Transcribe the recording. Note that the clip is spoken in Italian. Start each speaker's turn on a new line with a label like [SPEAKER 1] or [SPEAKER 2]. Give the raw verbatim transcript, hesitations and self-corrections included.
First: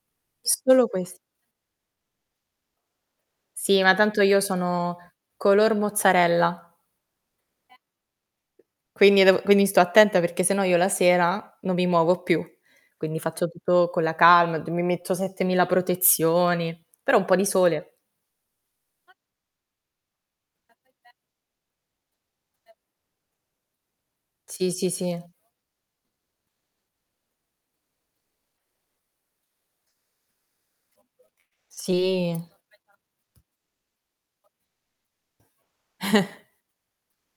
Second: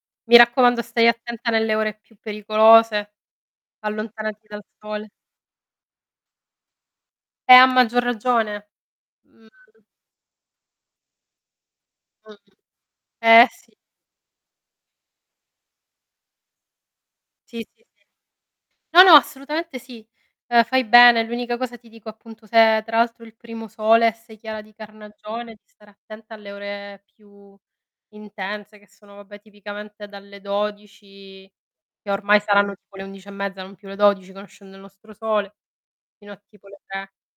[SPEAKER 1] Mi raccomando
[SPEAKER 2] Solo
[SPEAKER 1] stai
[SPEAKER 2] ques
[SPEAKER 1] attenta nelle ore più pericolose,
[SPEAKER 2] Sì, ma tanto io
[SPEAKER 1] allontanati dal
[SPEAKER 2] sono
[SPEAKER 1] sole.
[SPEAKER 2] color mozzarella.
[SPEAKER 1] Eh a maggior ragione.
[SPEAKER 2] Quindi devo
[SPEAKER 1] Mh.
[SPEAKER 2] quindi sto attenta perché se no io la sera non mi muovo
[SPEAKER 1] Mh-mh,
[SPEAKER 2] più. Quindi
[SPEAKER 1] eh
[SPEAKER 2] faccio
[SPEAKER 1] sì.
[SPEAKER 2] tutto con la calma, g mi metto settemila protezioni, però un po' di
[SPEAKER 1] Sì, sì,
[SPEAKER 2] sole
[SPEAKER 1] sì. No no assolutamente sì, uhm, fai bene. L'unica cosa ti dico appunto se è tra l'altro il primo sole e sei chiara
[SPEAKER 2] Sì,
[SPEAKER 1] di
[SPEAKER 2] sì, sì.
[SPEAKER 1] carnagione, di stare attenta alle ore più intense che sono vabbè tipicamente dalle dodici
[SPEAKER 2] Sì.
[SPEAKER 1] che ormai saranno tipo le undici e mezza, non più le dodici conoscendo il nostro sole, fino a tipo le tre.